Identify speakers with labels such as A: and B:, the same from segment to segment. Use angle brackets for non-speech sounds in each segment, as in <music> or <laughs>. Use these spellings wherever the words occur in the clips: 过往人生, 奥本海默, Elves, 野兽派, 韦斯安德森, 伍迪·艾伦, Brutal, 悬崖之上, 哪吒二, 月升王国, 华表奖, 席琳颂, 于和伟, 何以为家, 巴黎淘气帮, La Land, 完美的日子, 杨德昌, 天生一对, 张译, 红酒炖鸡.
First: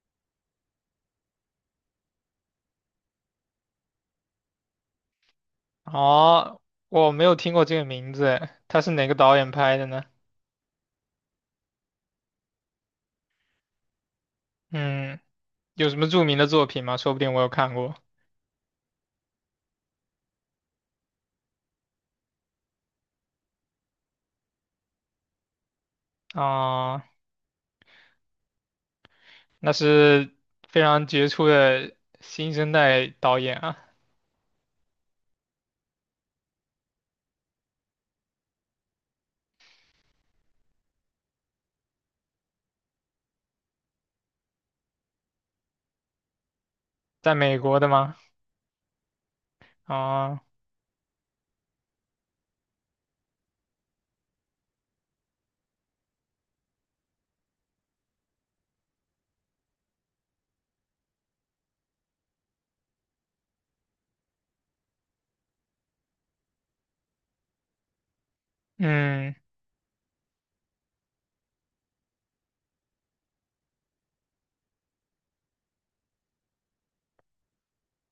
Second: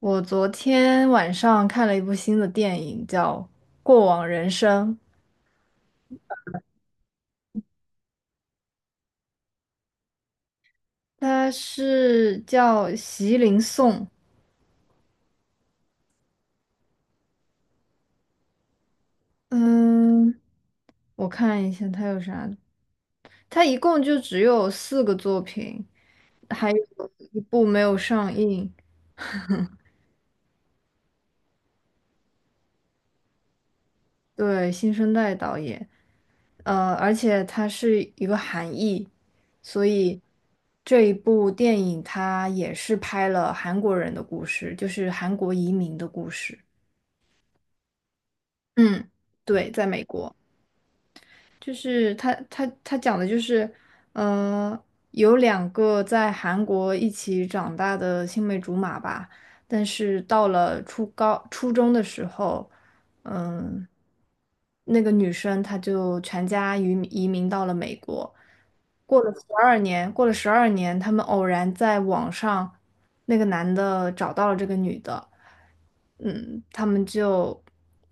A: 我昨天晚上看了一部新的电影，叫《过往人生》，
B: 哦，我没有听过这个名字，哎他是哪个导演拍的呢？
A: 它是叫席琳颂。
B: 嗯，有什么著名的作品吗？说不定我有看过。
A: 嗯，我看一下它有啥，它一共就只有四个作品，还有
B: 啊、
A: 一部没有上映。
B: 那是非常杰出的新生代导演啊，
A: 对，新生代导演，而且它是一个韩裔，所以这一部电影它也是拍了韩国人的故事，就是韩国移民的故事。
B: 在美国的吗？
A: 嗯，对，在美国。
B: 啊、
A: 就是他讲的就是，嗯，有两个在韩国一起长大的青梅竹马吧，但是到了初高初中的时候，嗯，那个女生她就全家移民到了美国，过了
B: 嗯
A: 十二年，过了十二年，他们偶然在网上，那个男的找到了这个女的，嗯，他们就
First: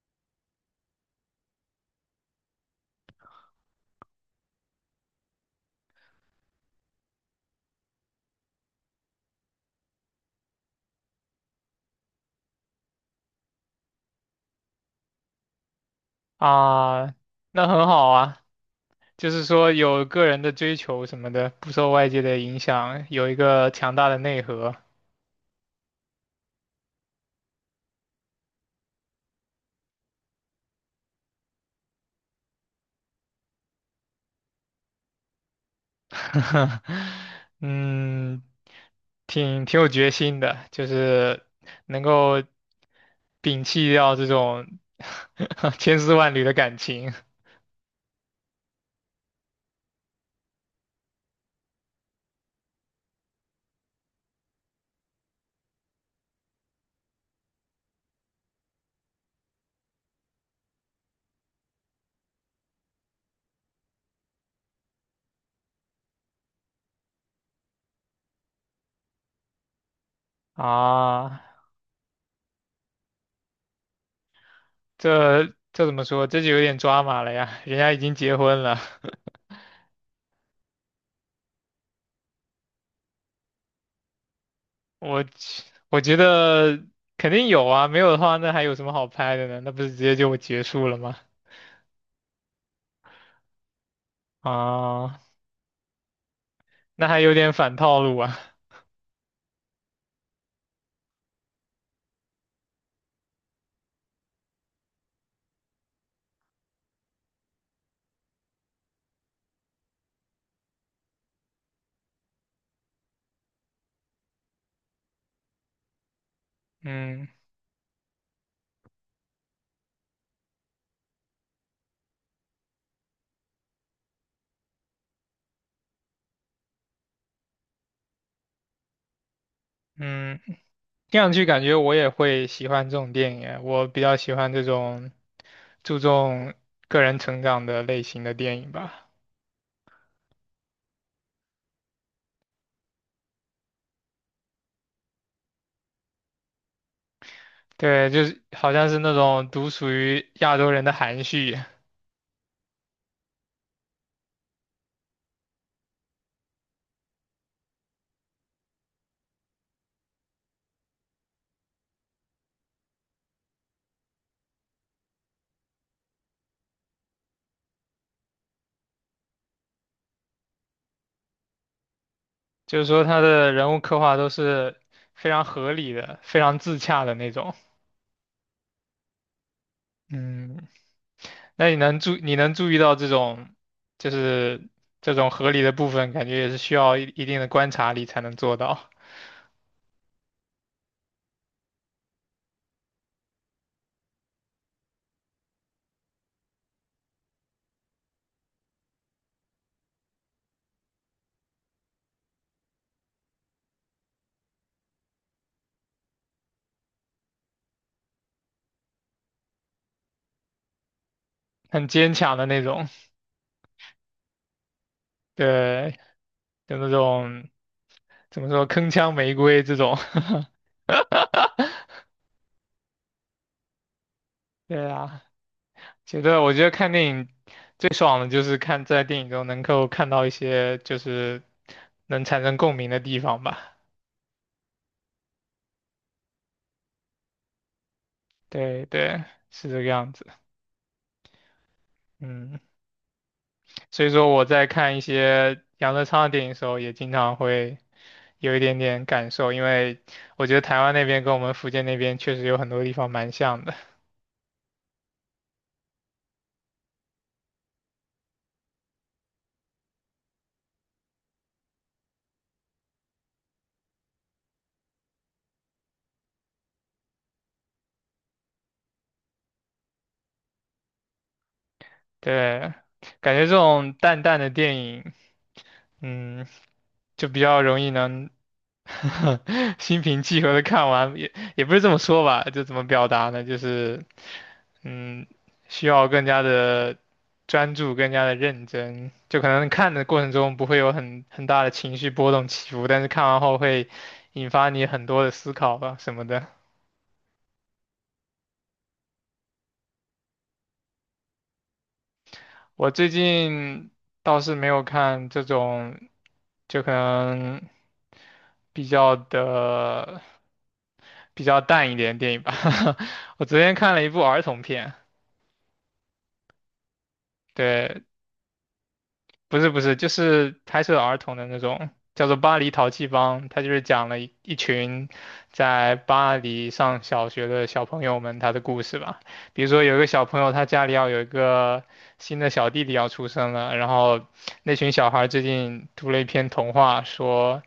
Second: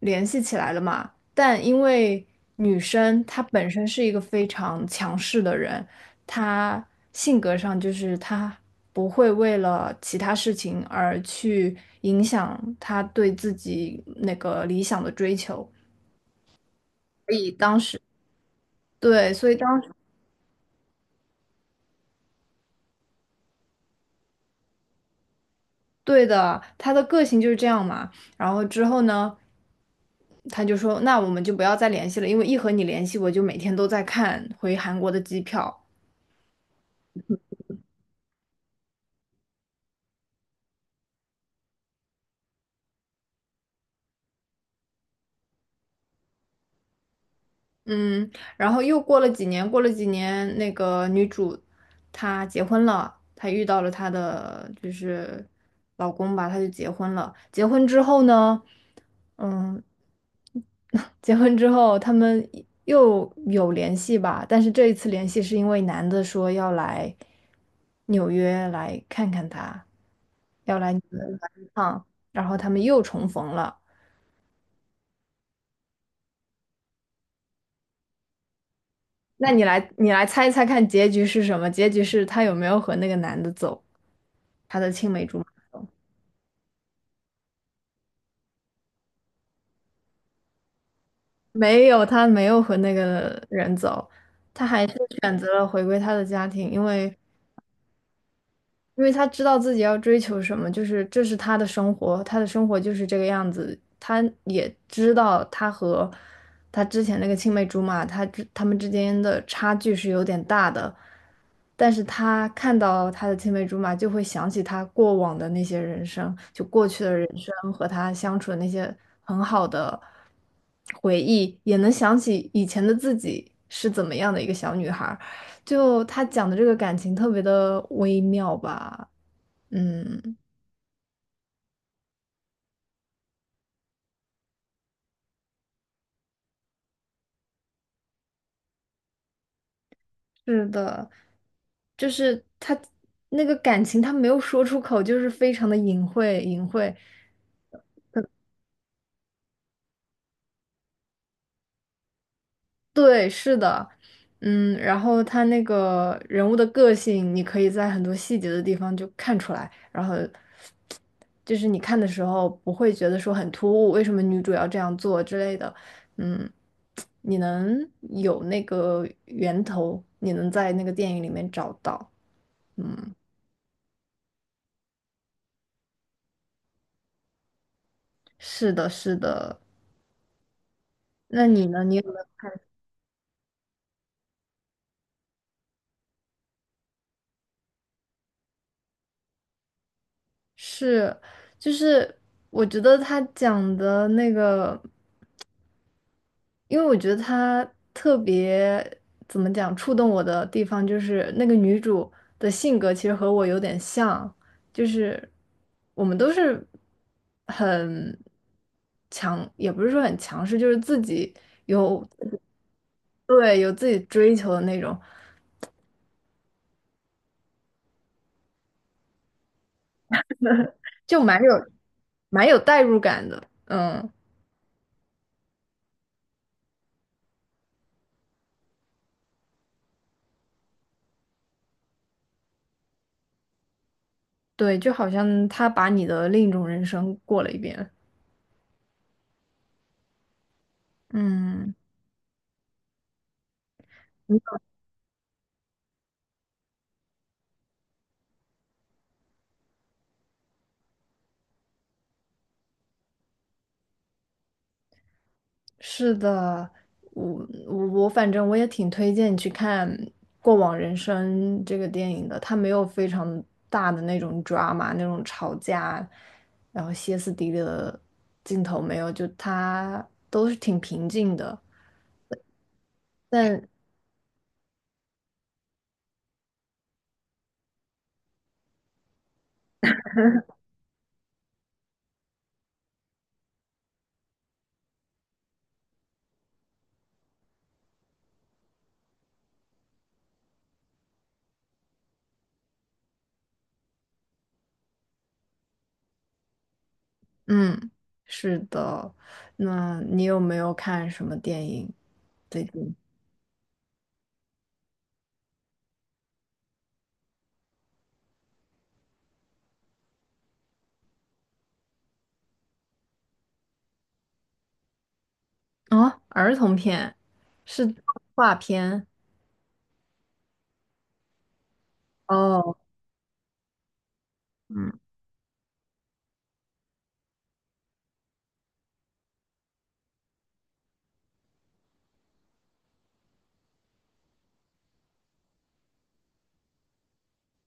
A: 联系起来了嘛。但因为女生她本身是一个非常强势的人，她性格上就是她不会为了其他事情而去影响她对自己那个理想的追求。
B: 啊，
A: 所以
B: 那
A: 当
B: 很
A: 时，
B: 好啊，就
A: 对，
B: 是
A: 所以
B: 说
A: 当时，
B: 有个人的追求什么的，不受外界的影响，有一个强大的内核。
A: 对的，她的个性就是这样嘛。然后之后呢，他就说，那我们就不要再联系了，因为一和你联系，我就每天都在看回韩国的机票。
B: <laughs> 嗯，挺有决心的，就是能够摒弃掉这种 <laughs> 千丝万缕的感情
A: 嗯，然后又过了几年，过了几年，那个女主她结婚了，她遇到了她的就是老公吧，她就结婚了。结婚之后呢，嗯，<laughs> 结婚之后他们又有联系吧，但是这一次联系是因为男的说要来纽约来看看她，要来纽约玩
B: 啊，
A: 一趟，然后他们又重逢了。
B: 这这怎么说？这就有点抓马了呀，人家已经结婚了，<laughs>
A: 那你来，你来猜一猜看结局是什么？结局是他有没有和那个男的走，他的青
B: 我
A: 梅竹马？
B: 去我觉得肯定有啊，没有的话那还有什么好拍的呢？那不是直接就结束了吗？
A: 没有，他没有和那个人走，他还是
B: 啊，
A: 选择了回归他的家庭，因
B: 那
A: 为
B: 还有点反套路啊，
A: 他知道自己要追求什么，就是这是他的生活，他的生活就是这个样子。他也知道他和他之前那个青梅竹马，他们之间的差距是有点大的，但是他看到他的青梅竹马，就会想起他过往的那些人生，就过去的
B: 嗯
A: 人生和他相处的那些很好的回忆，也能想起以前的自己是怎么样的一个小女孩。就他讲的这个感情特别的微妙吧，嗯，
B: 嗯，听上去感觉我也会喜欢这种电影，我比较喜欢这种。注重个人成长的类型的电影吧。
A: 是的，就是他那个感情，他没有说出口，就是非常的隐晦，隐晦。
B: 对，就是好像是那种独属于亚洲人的含蓄，
A: 对，是的，嗯，然后他那个人物的个性，你可以在很多细节的地方就看出来，然后就是你看的时候不会觉得说很突兀，为什么女主要这样做之类的，嗯，你能有那个源头，你能在那个电影里面找到，
B: 就是说
A: 嗯，
B: 他的人物刻画都是非常合理的、非常自洽的那种。
A: 是的，是的，
B: 嗯，
A: 那你
B: 那你
A: 呢？你
B: 能
A: 有
B: 注
A: 没有
B: 你
A: 看？
B: 能注意到这种，就是这种合理的部分，感觉也是需要一定的观察力才能做到，
A: 是，就是我觉得他讲的那个。因为我觉得她特别怎么讲触动我的地方，就是那个女主的性格其实和我有点像，就是我们都是很强，也不是说很强势，就是自己
B: 很
A: 有
B: 坚强的那种。
A: 对有自己追求的那种，
B: 对，就那种怎么说铿锵玫瑰这种。<laughs>
A: 就蛮有代入感的。嗯，
B: 对啊，我觉得看电影最爽的就是看在电影中能够看到一些就是能产生共鸣的地方吧。
A: 对，就好像她把你的另一种人生过了一遍。
B: 对对，是这个样子。
A: 嗯。
B: 嗯，所以说我在看一些杨德昌的电影的时候，也经常会有一点点感受，因为我觉得台湾那边跟我们福建那边确实有很多地方蛮像的。
A: 是的，我反正我也挺推荐你去看《过往人生》这个电影的，它没有非常大的那种 drama 那种吵架，然后歇斯底里的镜头没有，就它都是挺平静的。
B: 对，感觉这
A: 但
B: 种淡淡的电影，嗯，就比较容易能 <laughs> 心平气和的看完，也不是这么说吧，就怎么表达呢？就是，嗯，需要更加的专注，更加的认真，就可能看的过程中不会有很大的情绪波动起伏，但是看完后会引发你很多的思考吧，什么的。
A: 嗯，是的，那你有没有看什么电影最
B: 我
A: 近？
B: 最近倒是没有看这种，就可能比较的比较淡一点的电影吧。<laughs> 我昨天看了一部儿童片，
A: 啊？儿童片，是动
B: 对，
A: 画片
B: 不是，就是拍摄儿童的那种，叫做《巴黎
A: 哦，
B: 淘气帮》，他就是讲了一
A: 嗯，
B: 群在巴黎上小学的小朋友们他的故事吧。比如说有一个小朋友，他家里要有一个新的小弟弟要出生了，然后那群小孩最近读了一篇童话，说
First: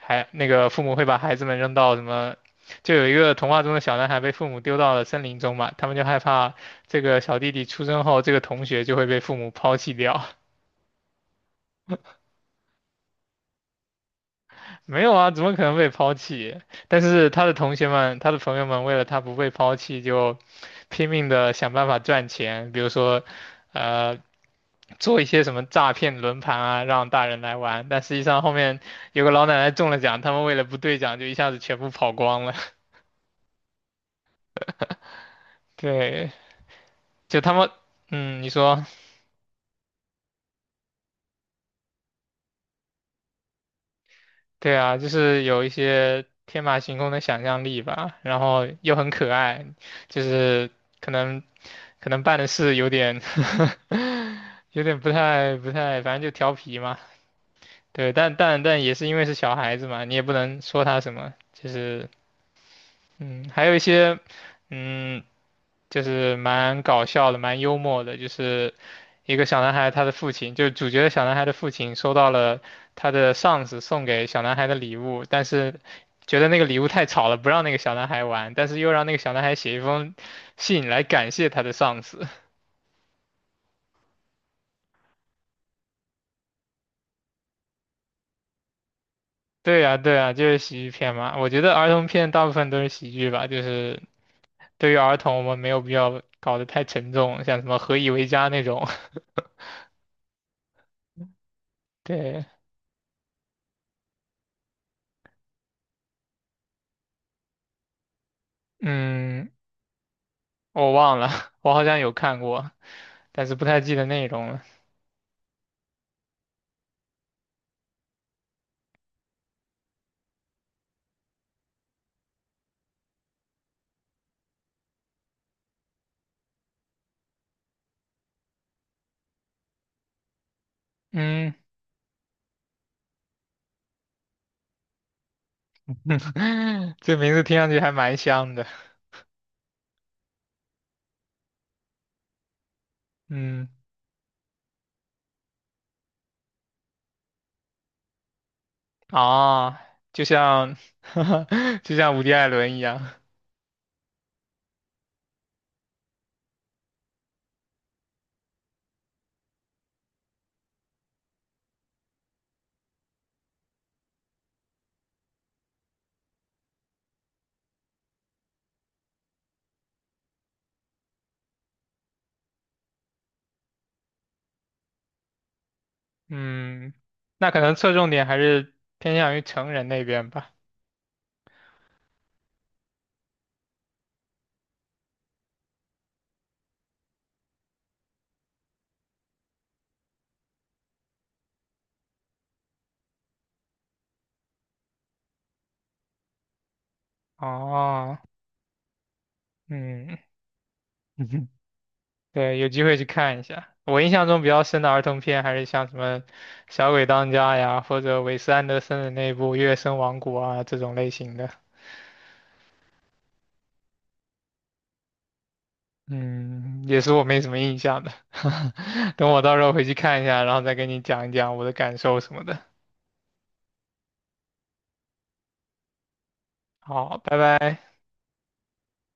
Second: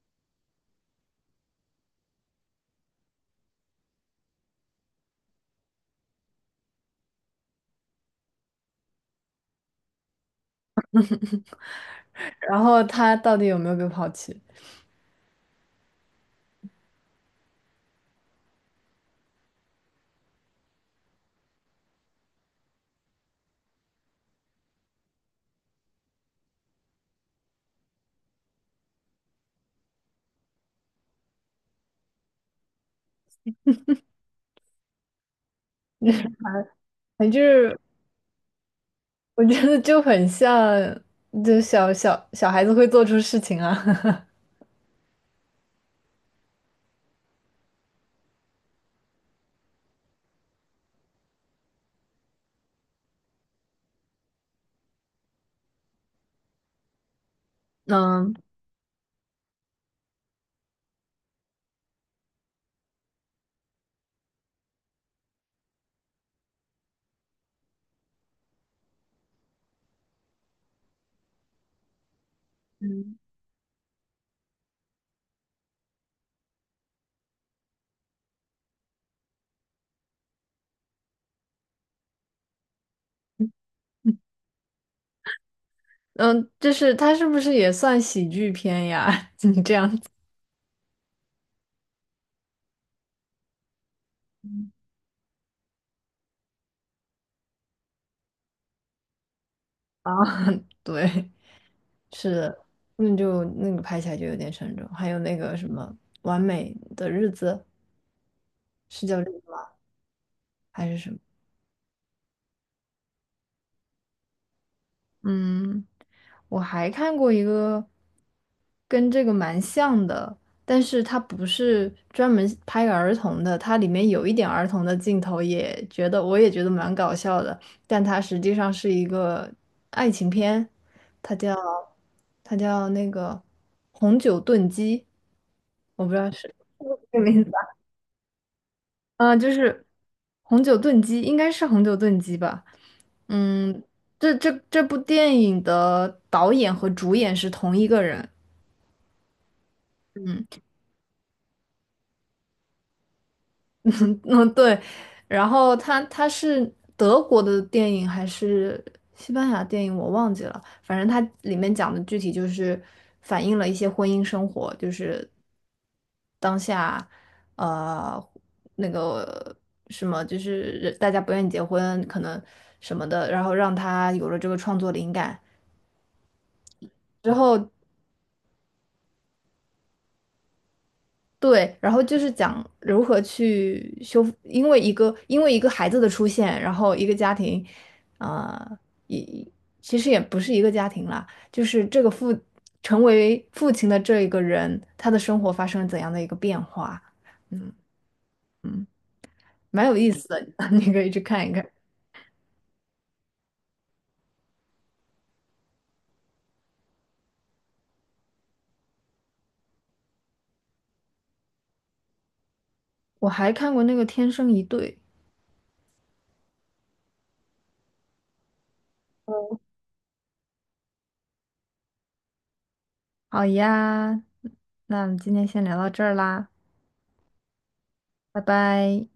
B: 还那个父母会把孩子们扔到什么。就有一个童话中的小男孩被父母丢到了森林中嘛，他们就害怕这个小弟弟出生后，这个同学就会被父母抛弃掉。
A: 然后他到底有没有被抛弃？
B: 没有啊，怎么可能被抛弃？但是他的同学们、他的朋友们为了他不被抛弃，就拼命的想办法赚钱，比如说，呃，做一些什么诈骗轮盘啊，让大人来玩。但实际上后面有个老奶奶中了奖，他们为了不兑奖，就一下子全部跑光了。<laughs> 对，
A: <laughs> 反
B: 就他们，
A: 正
B: 嗯，你说。
A: 我觉得就很像，就小孩子会做出事情啊。<laughs>
B: 对啊，就是有一些天马行空的想象力吧，然后又很可爱，就是可能可能办的事有点 <laughs> 有点不太，反正就调皮嘛。对，
A: 嗯
B: 但也是因为是小孩子嘛，你也不能说他什么，就是嗯，还有一些嗯就是蛮搞笑的，蛮幽默的，就是一个小男孩他的父亲，就是主角的小男孩的父亲收到了他的上司送给小男孩的礼物，但是觉得那个礼物太吵了，不让那个小男孩玩，但是又让那个小男孩写一封信来感谢他的上司。
A: 嗯，就是他是不是也算喜剧片呀？<laughs>
B: <laughs>
A: 你这
B: 对
A: 样
B: 呀，
A: 子
B: 对呀，就是喜剧片嘛。我觉得儿童片大部分都是喜剧吧，就是对于儿童，我们没有必要搞得太沉重，像什么《何以为家》那种。
A: 啊，<laughs> 对，
B: <laughs>
A: 是
B: 对，
A: 的，那就那个拍起来就有点沉重。还有那个什么《完美的日子》，是叫这个
B: 嗯。
A: 吗？还
B: 我
A: 是什
B: 忘
A: 么？
B: 了，<laughs> 我好像有看过，但是不太记得内容了。
A: 嗯，我还看过一个跟这个蛮像的，但是它不是专门拍儿童的，它里面有一点儿童的镜头，也觉得我也觉得蛮搞笑的，但它实际上是一个爱情片，它
B: 嗯，
A: 叫它叫那个《红酒炖鸡》，我不知道是 <laughs>
B: <laughs> 这
A: 这
B: 名字
A: 名字
B: 听上去还蛮香的。
A: 就是红酒炖鸡，应该是红酒炖鸡吧？
B: 嗯，
A: 嗯，这部电影的导演和主演是同一个人，
B: 啊，就像，<laughs> 就像伍迪·艾伦一样。
A: 嗯，对，然后它是德国的电影还是西班牙电影，我忘记了。反正它里面讲的具体就是反映了一些婚姻生活，就是当下呃那个什么，就是人大家不愿意结婚，可能什么的，然后让他有了这个创作灵感
B: 嗯，
A: 之
B: 那可
A: 后，
B: 能侧重点还是偏向于成人那边吧。
A: 对，然后就是讲如何去修复，因为一个孩子的出现，然后一个家庭，啊、也其实也不是一个家庭啦，就是这个父成为父亲的这一个人，他的生活发生了怎样的一个变化？嗯
B: 哦，
A: 嗯，蛮有意
B: 嗯，
A: 思的，<laughs> 你可以去看
B: <laughs>
A: 一看。
B: 对，有机会去看一下。我印象中比较深的儿童片还是像什么《小鬼当家》呀，或者韦斯安德森的那部《月升王国》啊这种类型的。
A: 我还看过那个《天生一对》。
B: 嗯，也是我没什么印象的，<laughs> 等我到时候回去看一下，然后再跟你讲一讲我的感受什么的。
A: 好呀，那我们今天先聊到这儿啦，
B: 好，拜拜。
A: 拜拜。